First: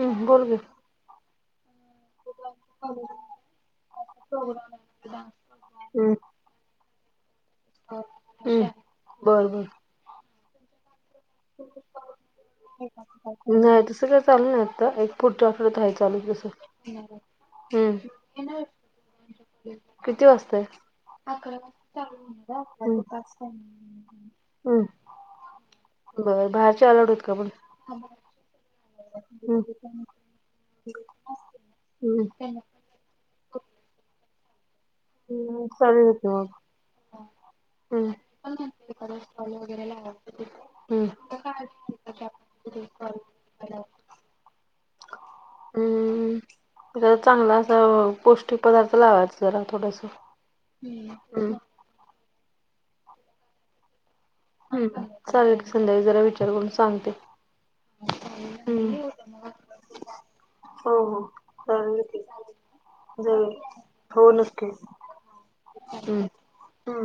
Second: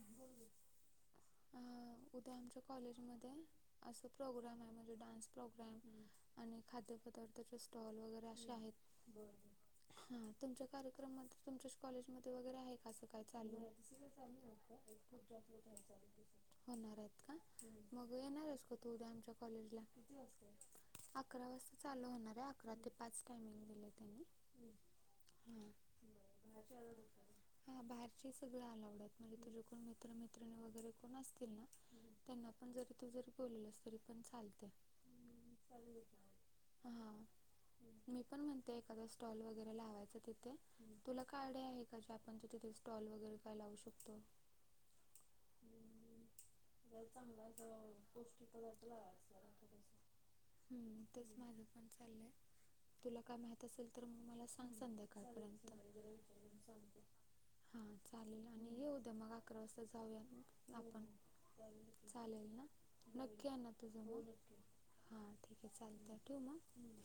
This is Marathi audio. हम् बोल ग हम्म [unintelligible] [unintelligible] ्र म हम्म बर बर. [unintelligible] तुमच्या कॉलेज मध्ये वगैरे आहे कसं काय चालू नाही तसं काय चालू नाही आता एक फूड पुढच्या जॉब होता आठवड्यात राहायचं चालू आम्ही दिसत. तस. होणार आहेत का मग येणार आहेस का तू उद्या आमच्या कॉलेजला. अकरा वाजता चालू होणार अडे आहे अकरा ते हम्म. पाच हम [inaudible] हा. बर बाहेरच्या [unintelligible] आलट होत का पण तुला मैत्रीण वगैरे कोण असतील ना हम्म त्यांना पण जरी तू जरी बोलल तरी पण चाल हम्म सले [unintelligible] होत मग हां हम्म मी पण म्हणते एखादा स्टॉल वगैरे लावायचा तिथे हम्म तुला काय आयडिया आहे, का जे आपण स्टॉल वगैरे काय लावू शकतो. हम्म त्या चांगला असा पौष्टिक पदार्थ लावायचा जरा. थोडंस हम्म हम तेच ऊ. माझं पण चाललंय तुला काय माहित असेल तर मग मला सांग हम् चालेल संध्याकाळपर्यंत संध्याका जरा विचार करून सांगते. हा चालेल आणि येऊ द्या मग हम्म अकरा वाजता जाऊया आपण. चालेल ना जर [unintelligible] होऊ नसते हा ठीक आहे चाल ठेव मग.